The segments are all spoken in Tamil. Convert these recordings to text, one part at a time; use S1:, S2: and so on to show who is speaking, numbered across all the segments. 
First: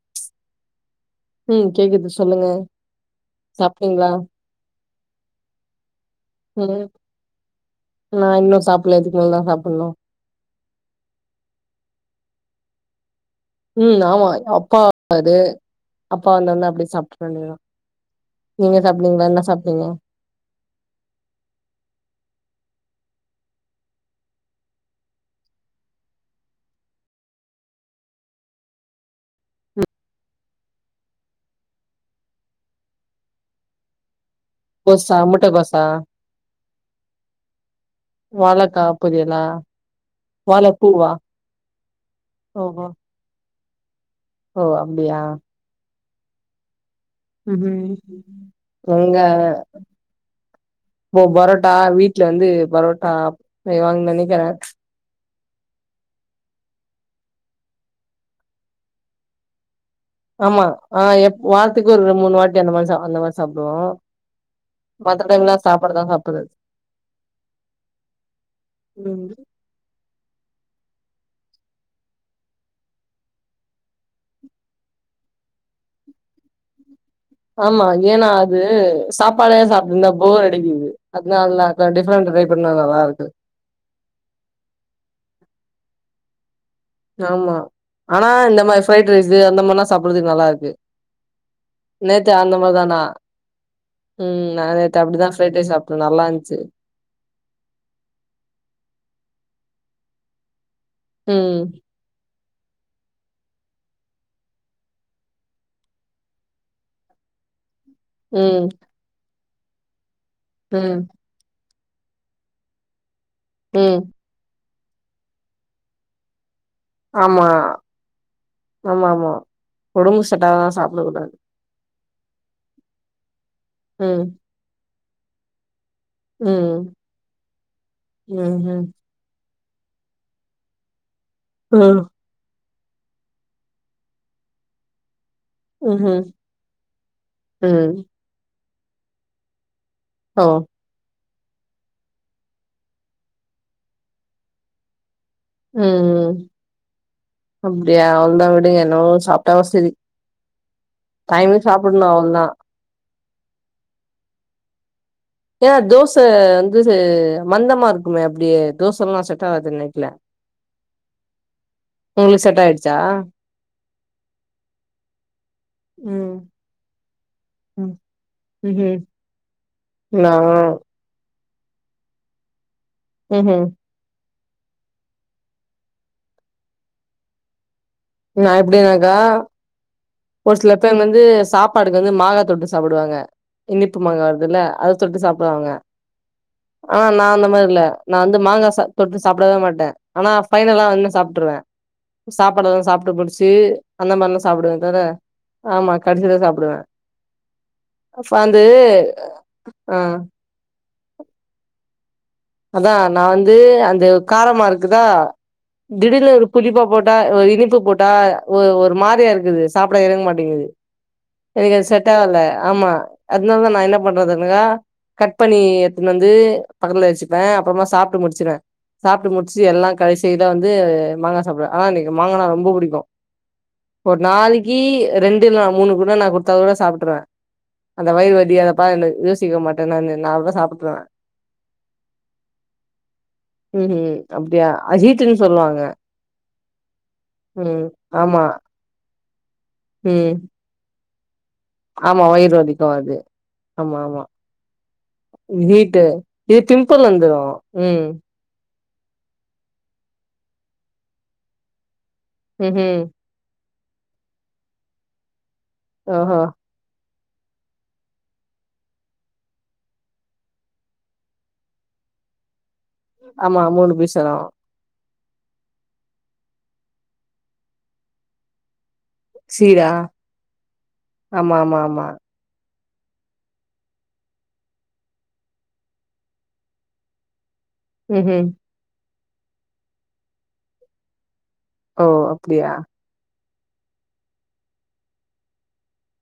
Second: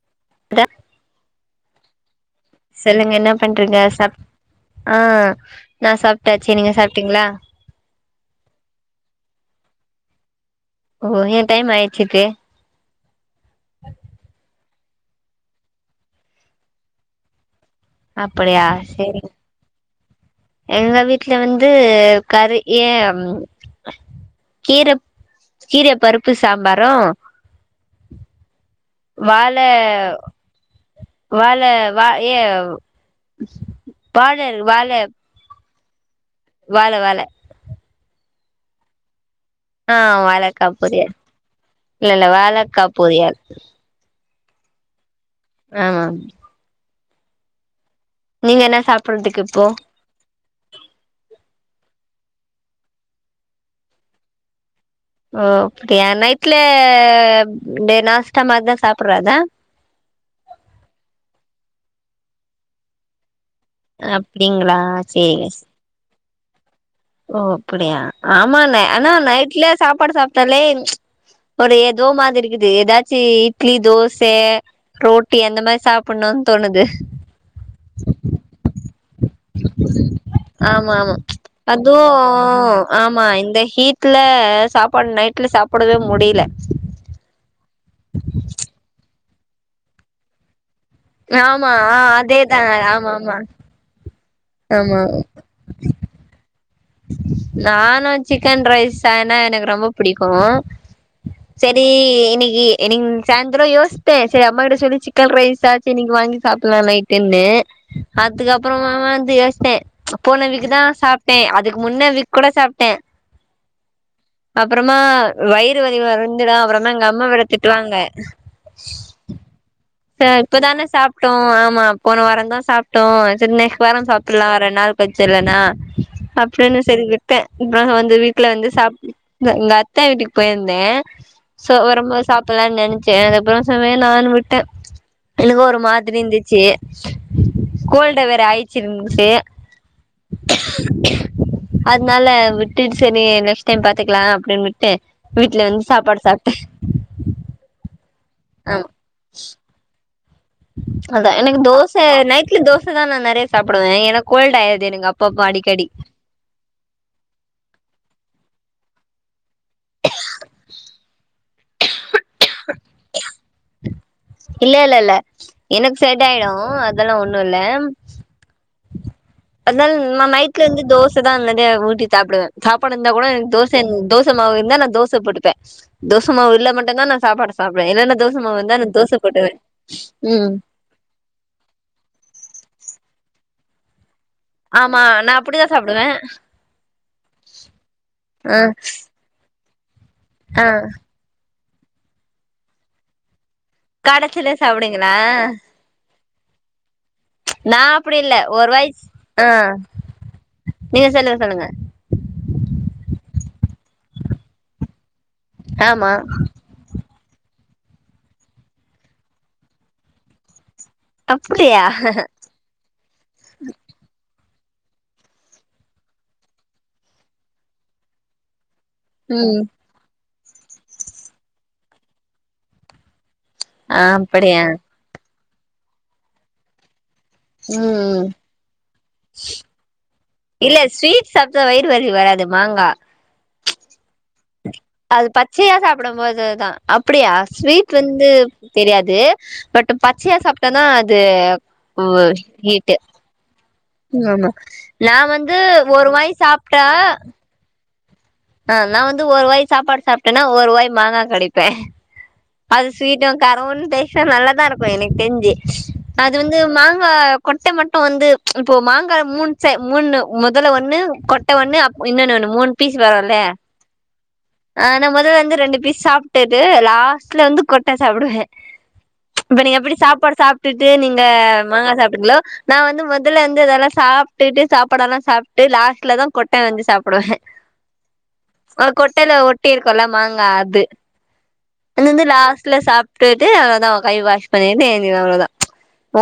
S1: [inaudible]
S2: ம் கேக்குது சொல்லுங்க.
S1: சொல்லுங்க? என்ன பண்றீங்க?
S2: சாப்ட்டீங்களா?
S1: சப் ஆ நா சாப்ட்டாச்சு நீங்க சாப்ட்டீங்களா
S2: நா இன்னோ சாப்ல்ல இதுக்கு மேல் தா சாப்புன்னு
S1: ஓ எ டைம் ஆய்ட்ருக்கே
S2: ம் ஆமா அப்பா வருவாரு அப்பா வந்தோனே அப்டி சாப்ட்ற வேண்டியதா
S1: அப்படியா
S2: நீங்க சாப்டீங்ளா
S1: சேரிங்
S2: என்ன சாப்ட்டீங்க
S1: எங்க வீட்ல வந்து கரு ஏம் கீர கீர பருப்பு சாம்பாரு வாழ வாழ வ ஏ வாழல் வாழ
S2: ஆ முட்டக்கோசா
S1: வாழ வாழ
S2: வாழக்கா பொரியலா
S1: ஆ வாழக்கா
S2: வாழப்பூவா?
S1: பொரியல் இல்லல்ல வாழக்கா
S2: ஓஹோ!
S1: பொரியல்
S2: ஓ அப்டியா
S1: ஆம் நீங்க என்ன
S2: ஒங்க
S1: சாப்புட்றதுக்கு இப்போ
S2: இப்போ பரோட்டா வீட்ல வந்து பரோட்டா செய்வாங்கனு நெனக்கிறே
S1: ஓ அப்டியா நைட்ல டே நாஸ்டா மாரிதா சாப்றதா
S2: ஆமா ஆ எப் வார்த்துக்கு ஒரு மூனு வாட்டி அந்த மாரி சாப் அந்த மாரி சாப்பிடுவோ
S1: அப்டிங்களா
S2: மத்த டைம்லா
S1: சேரிங்க
S2: சாப்பாடுதா சாப்புறது
S1: ஓ அப்டியா ஆமா ந ஆனா
S2: ம்.
S1: நைட்ல சாப்பாடு சாப்ட்டாலே ஒரு ஏதோ மாதிரி இக்குது ஏதாச்சு இட்லி தோச ரோட்டி அந்த மாரி சாப்புனு தோணுது
S2: ஆமா ஏனா அது சாப் பாட சாப்ட்டு இருந்தா போர் அடிக்குது
S1: ஆமா ஆமா
S2: அதுனால தா கொஞ்சோ
S1: அதுவு
S2: டிஃப்ரெண்ட் டிரை பண்ணா நல்லா
S1: ஆமா
S2: இருக்கு
S1: இந்த ஹீட் ல சாப்பாடு நைட்ல சாப்டவே முடில
S2: ஆமா ஆனா இந்த மாரி ஃப்ரைட் ரைஸு அந்த மார்னா சாப்புறதுக்கு நல்லா இருக்கு
S1: ஆமா ஆ
S2: நேத்து அந்த
S1: அதேதா
S2: மாரிதானா
S1: ஆமா ஆமா
S2: ம் நா நேத்து
S1: ஆமா
S2: அப்டிதா ஃப்ரைட் ரைஸ் சாப்ட்டே நல்லா இருன்ச்சு
S1: நானு சிக்கன் ரைஸ் ஆனா எனக்கு ரொம்ப புடிக்கு
S2: ம்
S1: செரி இன்னிக்கி இன்னிக்கு சாய்ந்ரோ யோச்சே செரி அம்மா கிட்ட சொல்லி சிக்கன் ரைஸாச்சு இன்னைக்கு வாங்கி சாப்புலா நைட்டுன்னு
S2: ம்
S1: அதுக்கப்றமா வந்து யோச்சே போன வீக்தா
S2: ம்
S1: சாப்ட்டே அதுக் கு முன்ன வீக் கூட சாப்ட்டே
S2: ம்
S1: அப்றமா வயிறு வலி வருன்டு தா அப்றமா எங்க அம்மா வேற
S2: ஆமா
S1: திட்டுவாங்க
S2: ஆமா ஆமா ஒடம்பு
S1: ச
S2: செட்டாகாதா
S1: இப்பதானே
S2: சாப்ட
S1: சாப்ட்டோ
S2: கூடாது
S1: ஆமா ஆம் போன வாரோ தா சாப்ட்டோ செரி நெக்ஸ்ட் வாரோ
S2: ம்
S1: சாப்புலா ரெண்டு நாள் கழுச்சு இல்லன்னா அப்டின்
S2: ம்
S1: சேரி விட்டே இப்ப தா வந்து வீட்ல
S2: ம்
S1: வந்து
S2: ம்
S1: சாப் எங்க எங்க அத்த வீட்டுக்கு போயிருந்தே சோ
S2: ம்
S1: ஒரு வரபோது சாப்புலானு நெனச்சே அதுக்கப்றோ செரி வேணானு விட்டே எனக்கே ஒரு மாதிரி
S2: ம்ஹும்
S1: இருந்துச்சு
S2: ம்
S1: கோல்ட வேற ஆயிச்சிருந்துட்டு
S2: ஓ
S1: அதுனால விட்டுட் சேரி நெக்ஸ்ட் டைம் பாத்துக்லா அப்டினு விட்டு வீட்ல வந்து சாப்பாடு
S2: ம்
S1: சாப்ட்டே
S2: அப்டியா அவ்ளோதா விடுங்க
S1: ஆமா
S2: என்னவோ சாப்ட்டாவ் செரி
S1: அதா எனக்கு தோச நைட்ல தோச தா நா நெறய சாப்புடுவே ஏன்னா கோல்ட் ஆயிடுது எனக்கு அப்
S2: ஏங்க தோச வந்து மந்தமா இருக்குமே அப்டியே தோசலா சட் ட்டாது நிக்ல உங்ளுக் செட் ஆயிட்ச்சா
S1: இல்ல இல்ல இல்ல எனக்கு செட்
S2: ம்
S1: ஆய்டு அதல்லா ஒன்னு இல்ல
S2: ம் ம்ஹூம்
S1: அத்னால் ந
S2: நா
S1: நைட்ல இந்து தோஸ் த்துதா நெற்ய ஊட்டி தாப்டுவே சாப்பாடு இந்தா கூட
S2: ம்ஹூம்
S1: தோசென் தோஸ் ச மாவு இர்ந்தா நா தோச போட்டுப்பே தோச மாவு இல்ல மட்டுந்தா நா சாப்பாடு சாப்டுவே என்னன்ன தோச மாவு இந்தா நா தோச
S2: ஆ
S1: போட்டுவே ம்
S2: ஒரு சில பேன் வந்து சாப்பாடுக்கு வந்து மாகா தொட்டு சாப்புடுவாங்க இன்னிப்புமாங்க வர்துல்ல அத
S1: ஆமா
S2: தொட்டு
S1: நா அப்டிதா
S2: சாப்புவாங்க
S1: சாப்டுவே
S2: ஆ நா அந்த மாரி இல்ல நா வந்து
S1: ஆ
S2: மாங்கா சா தொட்டு சாப்டவே மாட்டே ஆனா
S1: ஆ
S2: ஃபைனலா வந்நு சாப்ட்ருவே சாப்பாடெல்லா சாப்ட்டு முடிச்சி அந்தமாரில்லா
S1: கடச்சில
S2: சாப்டுவே தர
S1: சாப்டுவீங்களா
S2: ஆமா கடசிதா சாப்டுவே
S1: நா அப்டி
S2: அஃப்
S1: இல்ல
S2: ஆந்து
S1: ஒரு வாய் ஆ
S2: ஆ
S1: நீங்க சொல்லு சொல்லுங்க
S2: அதா நா வந்து அந்துவ் காரமா இருக்குதா
S1: ஆமா
S2: திடீனு ஒரு புள்ளி பாப் போட்டா ஒ இனிப்பு போட்டா ஒ ஒர் மாரியா இருக்குது சாப்ட எறங் மாட்டேங்குது எனக்கு
S1: அப்டியா
S2: அத் செட் ஆகல ஆமா அத்னால்தா நா என்ன பண்றதுனுகா கட் பண்ணி எடுத்துன் வந்து பக்கத்துல வச்சிப் பே அப்றமா சாப்ட்டு முட்ச்சிரே சாப்ட்டு முட்ச்சி
S1: ம்
S2: எல்லான்க் கடைசில வந்து மாங்கா சாப்டுவே ஆனா இன்னிக்கு மாங்கனா ரொம்ப பிடிக்கு
S1: ஆ
S2: ஒர்
S1: அப்படியா
S2: நாளிக்கி ரெண்டு இல்னா மூணுக்கூட நா குட்த்தா கூட சாப்ட்டுர்ரே அந்த
S1: ம்
S2: வயற் வலி அத பாக்னு யோசிக்வே மாட்ட நானு நாவ்வ
S1: இல்ல
S2: சாப்புட்ருவே
S1: ஸ்வீட் சாப்ட்டா வயிறு வராது வராது மாங்கா
S2: ம்ஹூம் அப்டியா
S1: அது
S2: ஹீட்டுன்னு
S1: பச்சயா
S2: சொல்லுவாங்க
S1: சாப்படும் போதுதா அப்படியா
S2: ம்
S1: ஸ்வீட் வந்து
S2: ஆமா
S1: தெரியாது பட்டு
S2: ம்
S1: பச்சையா சாப்ட்டனா அது
S2: ஆமா
S1: உவு
S2: வயிறு வலிக்கு
S1: ஹீட்டு
S2: அது
S1: உ ஆமா நா வந்து
S2: ஹீட்டு
S1: ஒரு வாய்
S2: இது
S1: சாப்ட்டா
S2: பிம்பிள் வந்துரு ம்
S1: ஆ நா வந்து ஒரு வாய் சாப்பாடு சாப்ட்டன்னா ஒரு வாய் மாங்கா கடிப்பே அது
S2: ம்ஹும்
S1: ஸ்வீட்டு காரவுன் டேஷ்ட்டா நல்லதா இருக்கு எனக் தென்தி அது
S2: ஓஹோ
S1: வந்து மாங்காப் கொட்ட மட்டு வந்து இப்போ மாங்கா மூண்சை மூணு முதல்ல ஒண்ணு கொட்ட ஒண்ணு இன்னொன்னு ஒன்னு மூண் பீஸ் வேரல்லே
S2: ஆமா மூணு பீஸ் வரு
S1: ஆனா முதல்ல இந்து ரெண்டு பீஸ் சாப்ட்டுட்டு லாஸ் ஸ்லந்து கொட்ட சாப்டுவே இப்ப நீங்க
S2: சீரா
S1: எப்படி சாப்பாடு சாப்ட்டுட்டு நீங்க
S2: ஆமா ஆமா
S1: மாங்கா
S2: ஆமா
S1: சாப்ட்டீங்ளோ நா வந்து முதல்ல வந்து அதெல்லா சாப்ட்டுட்டு சாப்பாடல்லா சாப்ட்டு லாஸ்ட்ல தா கொட்ட வந்து சாப்புடுவே [inaudible]
S2: ம்ஹும்
S1: ஓர் கொட்டைய்ல ஒட்டிர்க்குல்ல மாங்கா அது
S2: ஓ
S1: அன் வந்து
S2: அப்டியா
S1: லாஸ்ட்ல சாப்ட்டுட்டு அவ்ளதாவ் கை வாஷ் பண்ணிட்டு ஏந்திருவே அவ்ளோதா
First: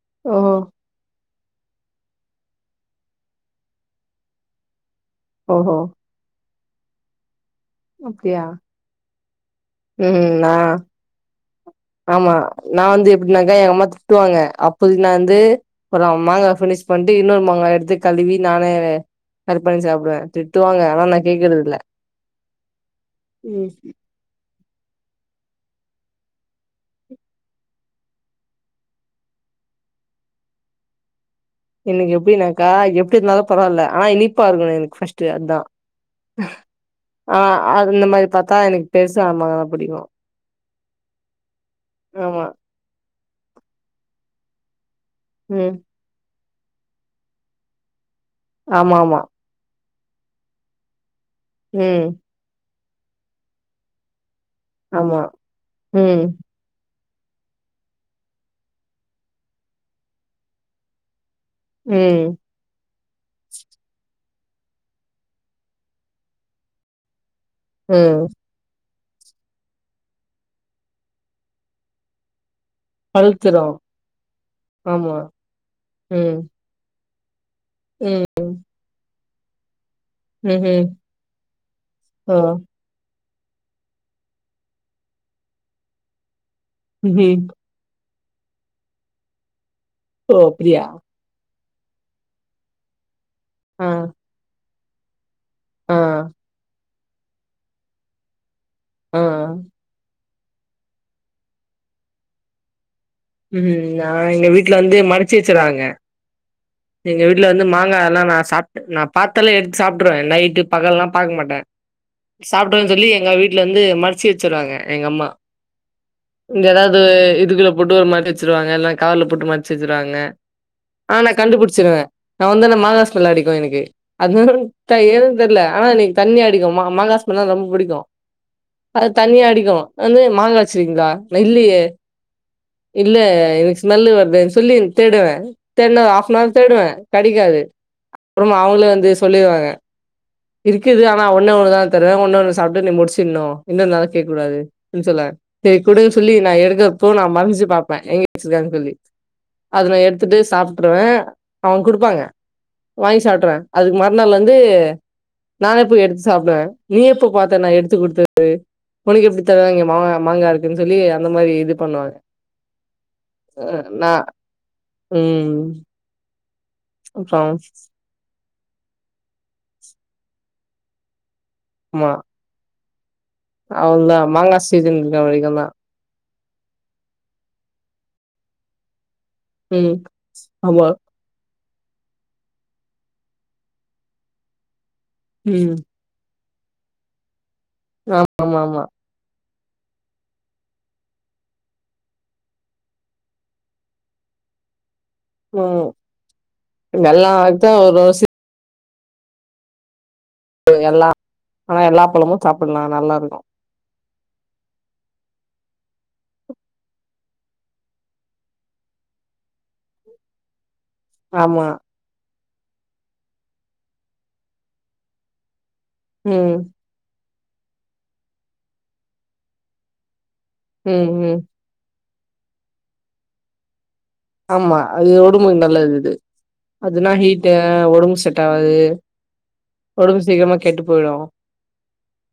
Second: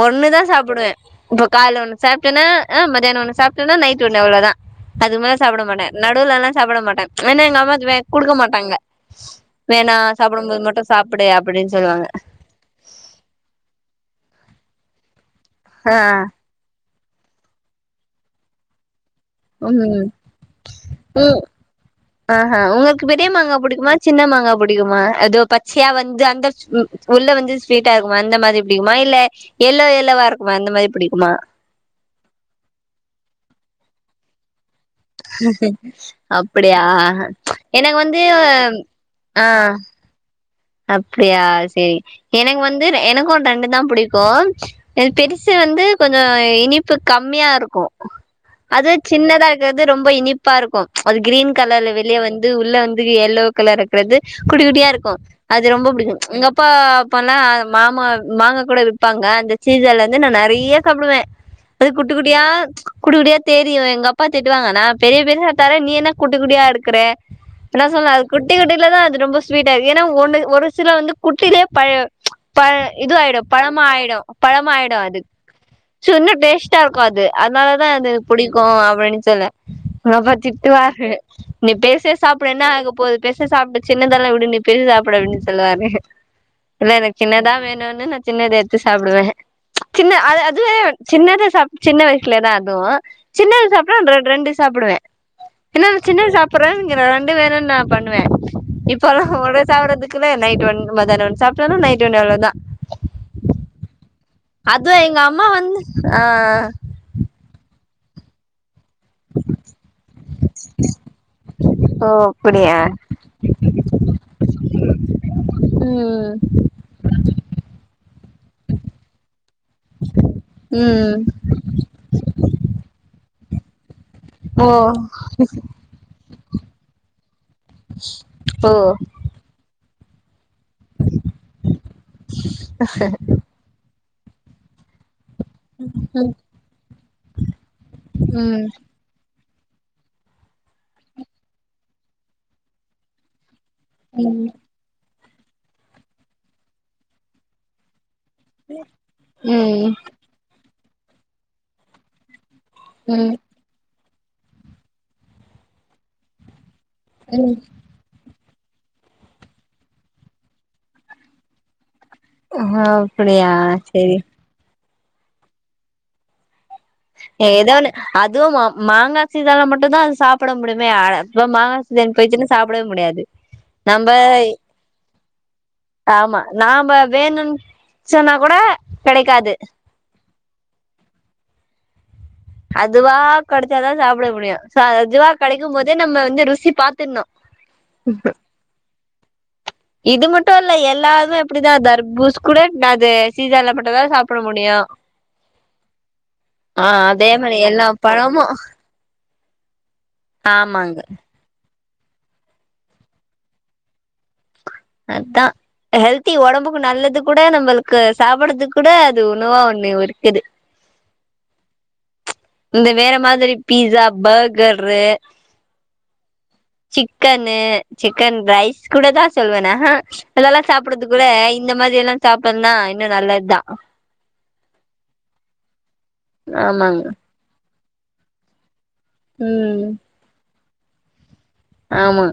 S1: ஒன்னு தா
S2: ஓஹோ
S1: சாப்புடுவே இப்போ கால ஒன்னு சாப்ட்டேனா அ மத்யானோ ஒன்னு சாப்ட்டேன்னா நைட் ஒன்னு அவ்ளதா அதுமேல சாப்ட
S2: ஓஹோ
S1: மாட்டே நடுலலா சாப்பட மாட்டே நென்னு எங்க அம்மா இவெ கொடுக்க
S2: அப்டியா
S1: மாட்டாங்க வேணா
S2: ம் நா
S1: சாப்படும்போது மட்டு சாப்படு அப்படின் சொல்லுவாங்க
S2: ஆமா நா வந்து எப்டினாக்கா எங்கம்மா திட்டுவாங்க அப்போதிக் நா அந்து
S1: ஆ
S2: ஒர மாங்கா ஃபினிஷ் பந்டு இன்னொர் மாங்கா எடுத்து கழுவி நானே வே கருப்பண்ணி
S1: ம்
S2: சாப்டுவேன் திட்டுவாங்க ஆனா நா
S1: ம்
S2: கேக்குற்துல்ல ம் ஹு
S1: சின்னமாங்கா புடிக்குமா அதோ பச்யா வந்து அந்தர்ஸ் உம் உள்ள வந்து ஸ்வீட்டா இர்க்குமா அந்த மாதி பிடிக்குமா இல்லே எல்லோ எல்லோவா இர்க்குமா அந்த மாரி பிடிக்குமா
S2: எனக்கு எப்டின்னாக்கா எப்டி இர்ந்தாலு பரால்ல ஆனா இனிப்பா இருக்கணு எனக் ஃபஸ்ட்டு அந்தா
S1: அப்படியா
S2: ஆ
S1: எனக்கு
S2: அந்த
S1: வந்து
S2: மாரி பாத்தா எனக்கு பெருசு ஆமாங்க புடிக்கு
S1: அப்டியா சேரி
S2: ஆமா
S1: எனக்கு வந்து எனக்கு தண்டு தா புடிக்கு எனக்கு பெரு சு
S2: ம்
S1: வந்து கொஞ்சோ இனிப்பு கம்மியா இருக்கு அது
S2: ஆமா ஆமா
S1: சின்னதா கு வந்து ரொம்ப இனிப்பா இருக்கு அது க்ரீன் கலர்ல
S2: ம்
S1: வெளிய வந்து உள்ள வந்து எல்லோ கலர் இருக்கிறது குட்டி குட்டியா இருக்கு
S2: ஆமா
S1: அது ரொம்ப
S2: ம்
S1: புடிக்கு அப்பா போனா மாமா மாங்க கூட விப்பாங்க அந்த சீசன்ல இந்து நா நெறைய சாப்டுவ அப்டியே குட்டி
S2: ம்
S1: குட்டியா குட்டி குட்டியா தேரிவ எங்க அப்பா திட்டுவாங்க நா பெரிய பெரிசா தார நீ என்ன குட்டி குட்டியா எடுக்கற என்ன சொல்ல அது
S2: ம்
S1: குட்டி குட்டில தா அது ரொம்ப ஸ்வீட்டாக்கு ஏனா ஒன்னு ஒரு சில வந்து குட்டிலே பழ் பழ் இது ஆய்டு
S2: பழுத்துரு
S1: பழமா ஆய்டு பழமா ஆய்டு
S2: ஆமா
S1: அது சுன்ன
S2: ம்
S1: டேஸ்ட்டா இருக்கு அது அதனால தா அது எனக்கு
S2: ம்
S1: புடிக்கு அப்டின்னு சொன்ன எங்க அப்பா
S2: ம்ஹ்ம்
S1: திட்டுவாரு நீ பெருசே
S2: ஓ
S1: சாப்புட என்ன ஆக போது பெருச சாப்புடு சின்னதெல்லா விடு நீ பெருச சாப்புடு அப்டின்னு சொல்லுவாரு இல்ல எனக்
S2: ம்ஹ்ம்
S1: சின்னதா வேணுனு நா சின்னத ஏடுத்து சாப்டுவ சின்ன
S2: ஓ
S1: அதாது
S2: அப்டியா
S1: சின்னத சாப்ட்ட சின்ன வயசுலேதா அது சின்னது
S2: ஆ
S1: சாப்ட்ட அந்த ரெண் ரெண்டு சாப்பிடுவ என்னா
S2: ஆ
S1: சின்ன சாப்பிடுறான் இங்க ரெண்டு வேறும்தா பண்ணுவ
S2: ஆ
S1: இப்பல்லா ஒடே சாப்பறதுக்குள்ளே நைட்டு ஒண்ணு மதியானோ ஒண்ணு சாப்டோன நைட்டு ஒண்ணு அவ்வளோதா
S2: ம் நா எங்க வீட்ல வந்து
S1: அதுவு எங்க
S2: மரச்சு
S1: அம்மா
S2: வச்சிறாங்க
S1: வந்து ஆ
S2: எங்க வீட்ல வந்து மாங்கா எல்லா நா சாப்ட்டு நா பாத்தாலே எடுத்து சாப்டுருவ நைட்டு பகல்லா பாக்க மாட்ட
S1: ஓ அப்டியா
S2: சாப்ட்டன்னு சொல்லி எங்க வீட்டு்ல வந்து மரச்சு வச்சுருறாங்க எங்க அம்மா
S1: ம்
S2: இங்க ஏதாவது இதுக்குள்ள போட்டு ஒரு மறச்சிருவாங்க இல்லன்னா கவர்ல போட்டு மறச்சி வச்சிருவாங்க ஆ
S1: ம்
S2: நா கண்டுபுடிச்சிருவ நா வந்துன மாங்கா ஸ்மல அடிக்கு எனக்கு அது
S1: ஓ
S2: வந்து ஏன்னு தெர்ல ஆனா எனக்கு தண்ணி அடிக்கு மா மாங்கா ஸ்மல்னா ரொம்பா புடிக்கு
S1: ஓ
S2: அது தண்ணியா அடிக்கு வந்து மாங்கா வச்சிருகீங்ளா இல்லையே இல்ல எனக்கு ஸ்மெல்லு வருதுேன் சொல்லி தேடுவ தேடனா ஹாஃப்
S1: ம்
S2: அன் அவர் தேடுவ கெடைக்காது அப்புறமா
S1: ம்
S2: அவங்களே வந்து சொல்லிருவாங்க இருக்குது ஆனா ஒண்ணே ஒண்ணு தா தருவ ஒண்ணே ஒண்ணு சாப்ட்டு நீ முடிச்சிட்னு என்னனாலு கேக்க
S1: ம்
S2: கூடாது ம் சொல்ல சேரி குடுன்னு சொல்லி நா எடுக்கிறப்போ நா மறஞ்சி பாப்பே எங்க வச்சிருக்காங்கன் சொல்லி
S1: ம்
S2: அதுல எடுத்துட்டு சாப்ட்டுருவ அவுங்க குடுப்பாங்க வாங்கி
S1: ம்
S2: சாப்டுறுவ அதுக்கு மறுநாள் வந்து நாணே போய் எடுத்து சாப்டுவ நீ எப்ப
S1: ம்
S2: பாத்த நா எடுத்து குடுத்தது உனக்கு எப்டி தெரியு இங்க மாங்கா மாங்கா இருக்குன் சொல்லி அந்த மாரி இது பண்ணுவாங்க
S1: ஆ அப்படியா
S2: நா
S1: சேரி
S2: ம் அப்றோ
S1: ஏதோ ஒன்னு அதுவு மி மாங்கா சீசன்ல மட்டு தா அது சாப்ட முடியுமே ஆக்சுலா மாங் சீசன் போய்ச்சின்னா சாப்டவே முடியாது
S2: அவ்ள
S1: நம்ப
S2: தா மாங்கா சீசன் இருக்கற வரைக்கு தா
S1: ஆமா நாம வேணுன் சொன்னா கூட கெடைக்காது
S2: ம் ஆமா
S1: அதுவா கெடச்சாதா சாப்ட முடியு சோ அதுவா கெடைக்கும்
S2: ம்
S1: போதே நம்ம வந்து ருசி பாத்துர்ணு
S2: ஆ ஆமா ஆமா
S1: இது மட்டு இல்ல எல்லாமே அப்டிதா தர்பூஸ் கூட நாது சீசன்ல மட்டு தா சாப்ட முடியு
S2: ம்
S1: ஆ அதே
S2: எல்லா
S1: மாரி
S2: இதா
S1: எல்லா
S2: ஒரு ஒரு சீசன்
S1: பழமு
S2: [unintelligible]
S1: ஆமாங்க
S2: எல்லா ஆனா எல்லா பழமு சாப்ட்லா நல்லா இருக்கு
S1: அதா ஹெல்தி ஒடம்புக்கு நல்லது கூட நம்மளுக்கு சாப்பறது கூட அது உணவா ஒண்ணு இருக்குது
S2: ஆமா
S1: இந்த வேற மாதிரி பீஸா பர்கரு
S2: ம் ம்
S1: சிக்கனு சிக்கன் ரைஸ் கூட தா சொல்லுவே [unintelligible] அதெல்லா சாப்ட்றது
S2: ம்
S1: கூட
S2: ம்
S1: இந்த மாரி எல்லா சாப்புன்னா இன்னு நல்லதா
S2: ஆமா அது ஒடம்புக்கு நல்லது இது
S1: ஆமாங்க
S2: அதுனா ஹீட்டு ஒடம்பு செட் ஆவாது
S1: ம்
S2: ஒடம்பு சீக்கிரமா கெட்டு போய்டு
S1: ஆமா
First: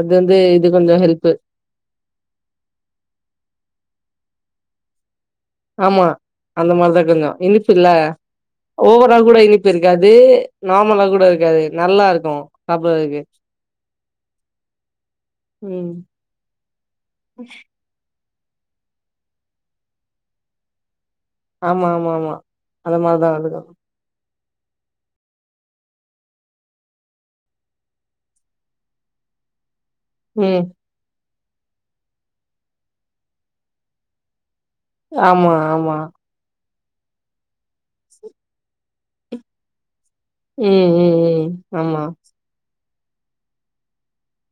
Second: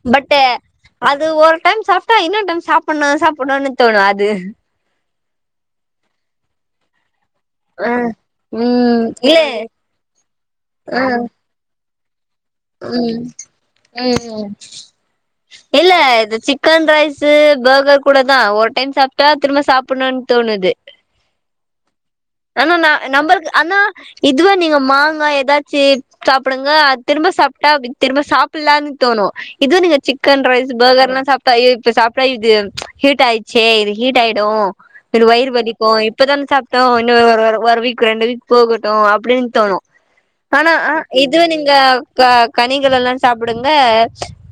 S2: அது
S1: பட்
S2: வந்து இது கொஞ்சோ ஹெல்ப்
S1: அது ஒ ரு டைம் சாப்ட்டா இன்னொன்னு டைம் சாப்ட்ணு சாப்டணுனு தோணு அது
S2: ஆமா அந்த மாரிதா கொஞ்சோ இனிப் புல்ல
S1: ஆ ம்
S2: ஓவரா கூட
S1: இல்ல
S2: இனிப்பு இருக்காது
S1: ஆ
S2: நார்மலா கூட இருக்காது நல்லா இருக்கு
S1: ம்
S2: சாப்புட்றதுக்கு
S1: ம் இல்ல
S2: ம்
S1: இது சிக்கன் ரைஸ்சு பர்கர் கூட தா ஒரு டைம் சாப்ட்டா திரும்ப சாப்ட்ணுனு தோணுது
S2: ஆமா ஆமா ஆமா
S1: ஆனா ந
S2: அந்த மாரிதா
S1: நம்பரு
S2: இருக்கு
S1: ஆனா இதுவ நீங்க மாங்க ஏதாச்சு சாப்டுங்க அது திரும்ப சாப்ட்டா திரும்ப சாப்டலான்னு தோணு இது நீங்க சிக் கன்
S2: ம்
S1: ரைஸ் பர்கர்ல்லா சாப்ட்டா [unintelligible] இப்ப சாப்ட்டா இது ஹீட் ஆயிடுச்சே இது ஹீட் ஆயிடு எனக்கு வயிறு
S2: ஆமா
S1: வலிக்கு
S2: ஆமா
S1: இப்பதான சாப்ட்டோ இன்னு ஒரு வீக் ரெண்டு வீக் போகட்டு அப்டின்னு தோணு ஆனா
S2: ம் ம்
S1: இது
S2: ம்
S1: நீங்க
S2: ஆமா
S1: க கனிகள் எல்லா சாப்புடுங்க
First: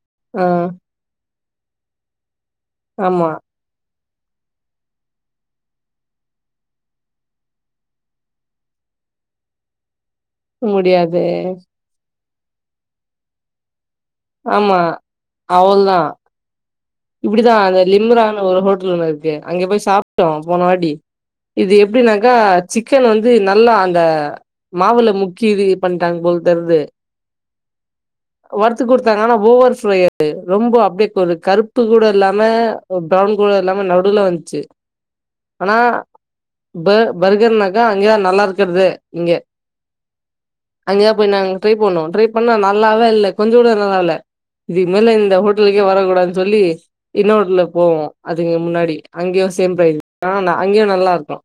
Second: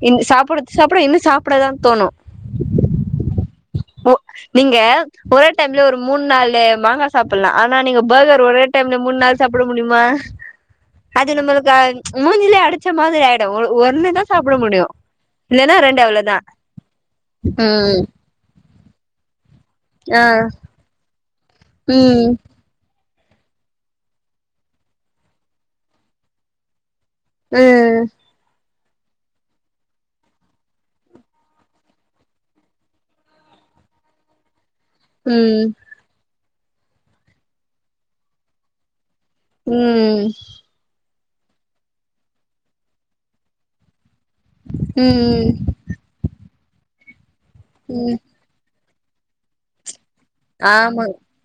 S1: இன்
S2: ஆ
S1: சாப்ட்ட சாப்ட்ட இன்னு சாப்டதா தோணு
S2: ஆமா
S1: நீங்க ஒரே டைம்ல ஒரு மூண் நாலு மாங்கா சாப்பலா ஆனா நீங்க பர்கர் ஒரே டைம்ல மூண் நாலு சாப்ட முடியுமா
S2: முடியாது
S1: அது நம்மளுக்கு மூஞ்லே அடைச்ச மாரி ஆயிடு ஒரு ஒண்ணு தா சாப்ட
S2: ஆமா
S1: முடியு இல்லன்னா
S2: அவ்ளதா
S1: ரெண்டு அவ்ளோதா
S2: இப்டிதா அந்த
S1: ம்
S2: லிம்ரான்னு ஒரு ஹோட்டல் ஒண்ணு இருக்கு அங்க போய்
S1: ஆ
S2: சாப்ட்டோ போனாவாட்டி இது எப்டினாக்கா
S1: ம்
S2: சிக்கன் வந்து நல்லா அந்த மாவுல முக்கி இது பண்ட்டாங்க போல தெரியிது
S1: ம்
S2: வறுத்து கொடுத்தாங்க ஆனா ஓவர் ஃப்ரை அது ரொம்ப அப்டிய ஒரு கருப் பு கூட இல்லாம ப்ரவுன் கூட இல்லாம நடுல வந்துச்சு
S1: ம்
S2: ஆனா பர் பர்கர்னாக்கா அங்கயே நல்லா இருக்கறதே இங்க
S1: ம்
S2: அங்கேதா போய் நாங்க ட்ரை பண்ணோ ட்ரை பண்ணா நல்லாவே இல்ல கொஞ்ச கூட நல்லா இல்லே இதுக்கு
S1: ம்
S2: மேல இந்த ஹோட்டலுக்கே வரக்கூடாது சொல்லி இன்னொரு ஹோட்டல்க்கு போவோ
S1: ம்
S2: அது இங்க முன்னாடி அங்கேயு சேம் ப்ரைஸ்தா அங்கேயு
S1: ஆமா
S2: நல்லா இருக்கு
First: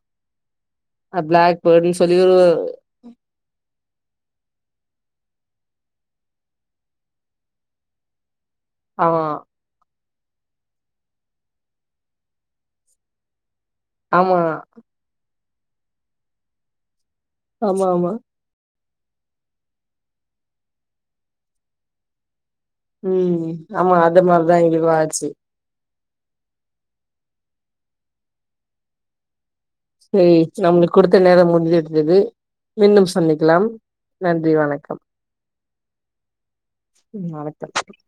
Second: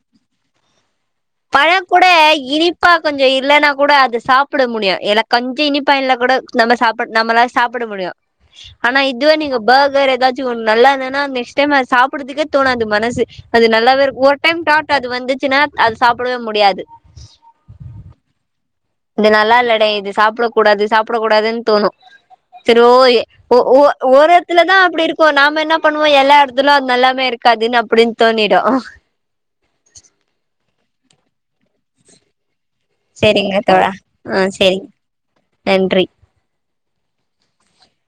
S2: பிளாக்
S1: பழ
S2: பேர்டுன்னு
S1: கூட
S2: சொல்லி ஒரு
S1: இனிப் பா கொஞ்ச இல்லன்னா கூட அத சாப்ட முடியு ஏன்னா கொஞ்ச இனிப்பா இல்லனா கூட நம்ம சாப்ட நம்மள சாப்ட்ட முடியு [unintelligible] ஆனா
S2: ஆமா
S1: இதுவே நீங்க பேர்கர் ஏதாச்சு ஒன்னு நல்லா இருந்தன்னா நெக்ஸ்ட் டைம் அத சாப்ட்றதுக்கே தோணாது மனசு அது நல்லாவே இரு ஒரு
S2: ஆமா
S1: டைம் தாட் அது வந்துச்சுன்னா அது சாப்டவே முடியாது
S2: ஆமா ஆமா
S1: இது நல்லா இல்லடே இது சாப்ட கூடாது சாப்ட கூடாதுன்னு தோணு சேரி ஓ ஓ ஏ
S2: ம்
S1: ஓ
S2: ஆமா அது
S1: ஒரு
S2: மாரிதா
S1: இடத்துலதா
S2: எங்களுக்கு
S1: அப்டி
S2: ஆச்சு
S1: இருக்கு நாம என்ன பண்ணுவோ எல்லா இடத்துலயு அது நல்லாமே இருக்காதுன்னு அப்டின்னு தோணிடு
S2: சேரி சேரி நம்மளுக்கு குடுத்த நேரம் முடிஞ்சிடுந்தது மீண்டும்
S1: சரிங்க
S2: சந்திக்கலாம்
S1: தோழா ஆ
S2: நன்றி
S1: சரிங்க
S2: வணக்கம்
S1: நன்றி
S2: செரி நாளைக்கி கால் பண்றே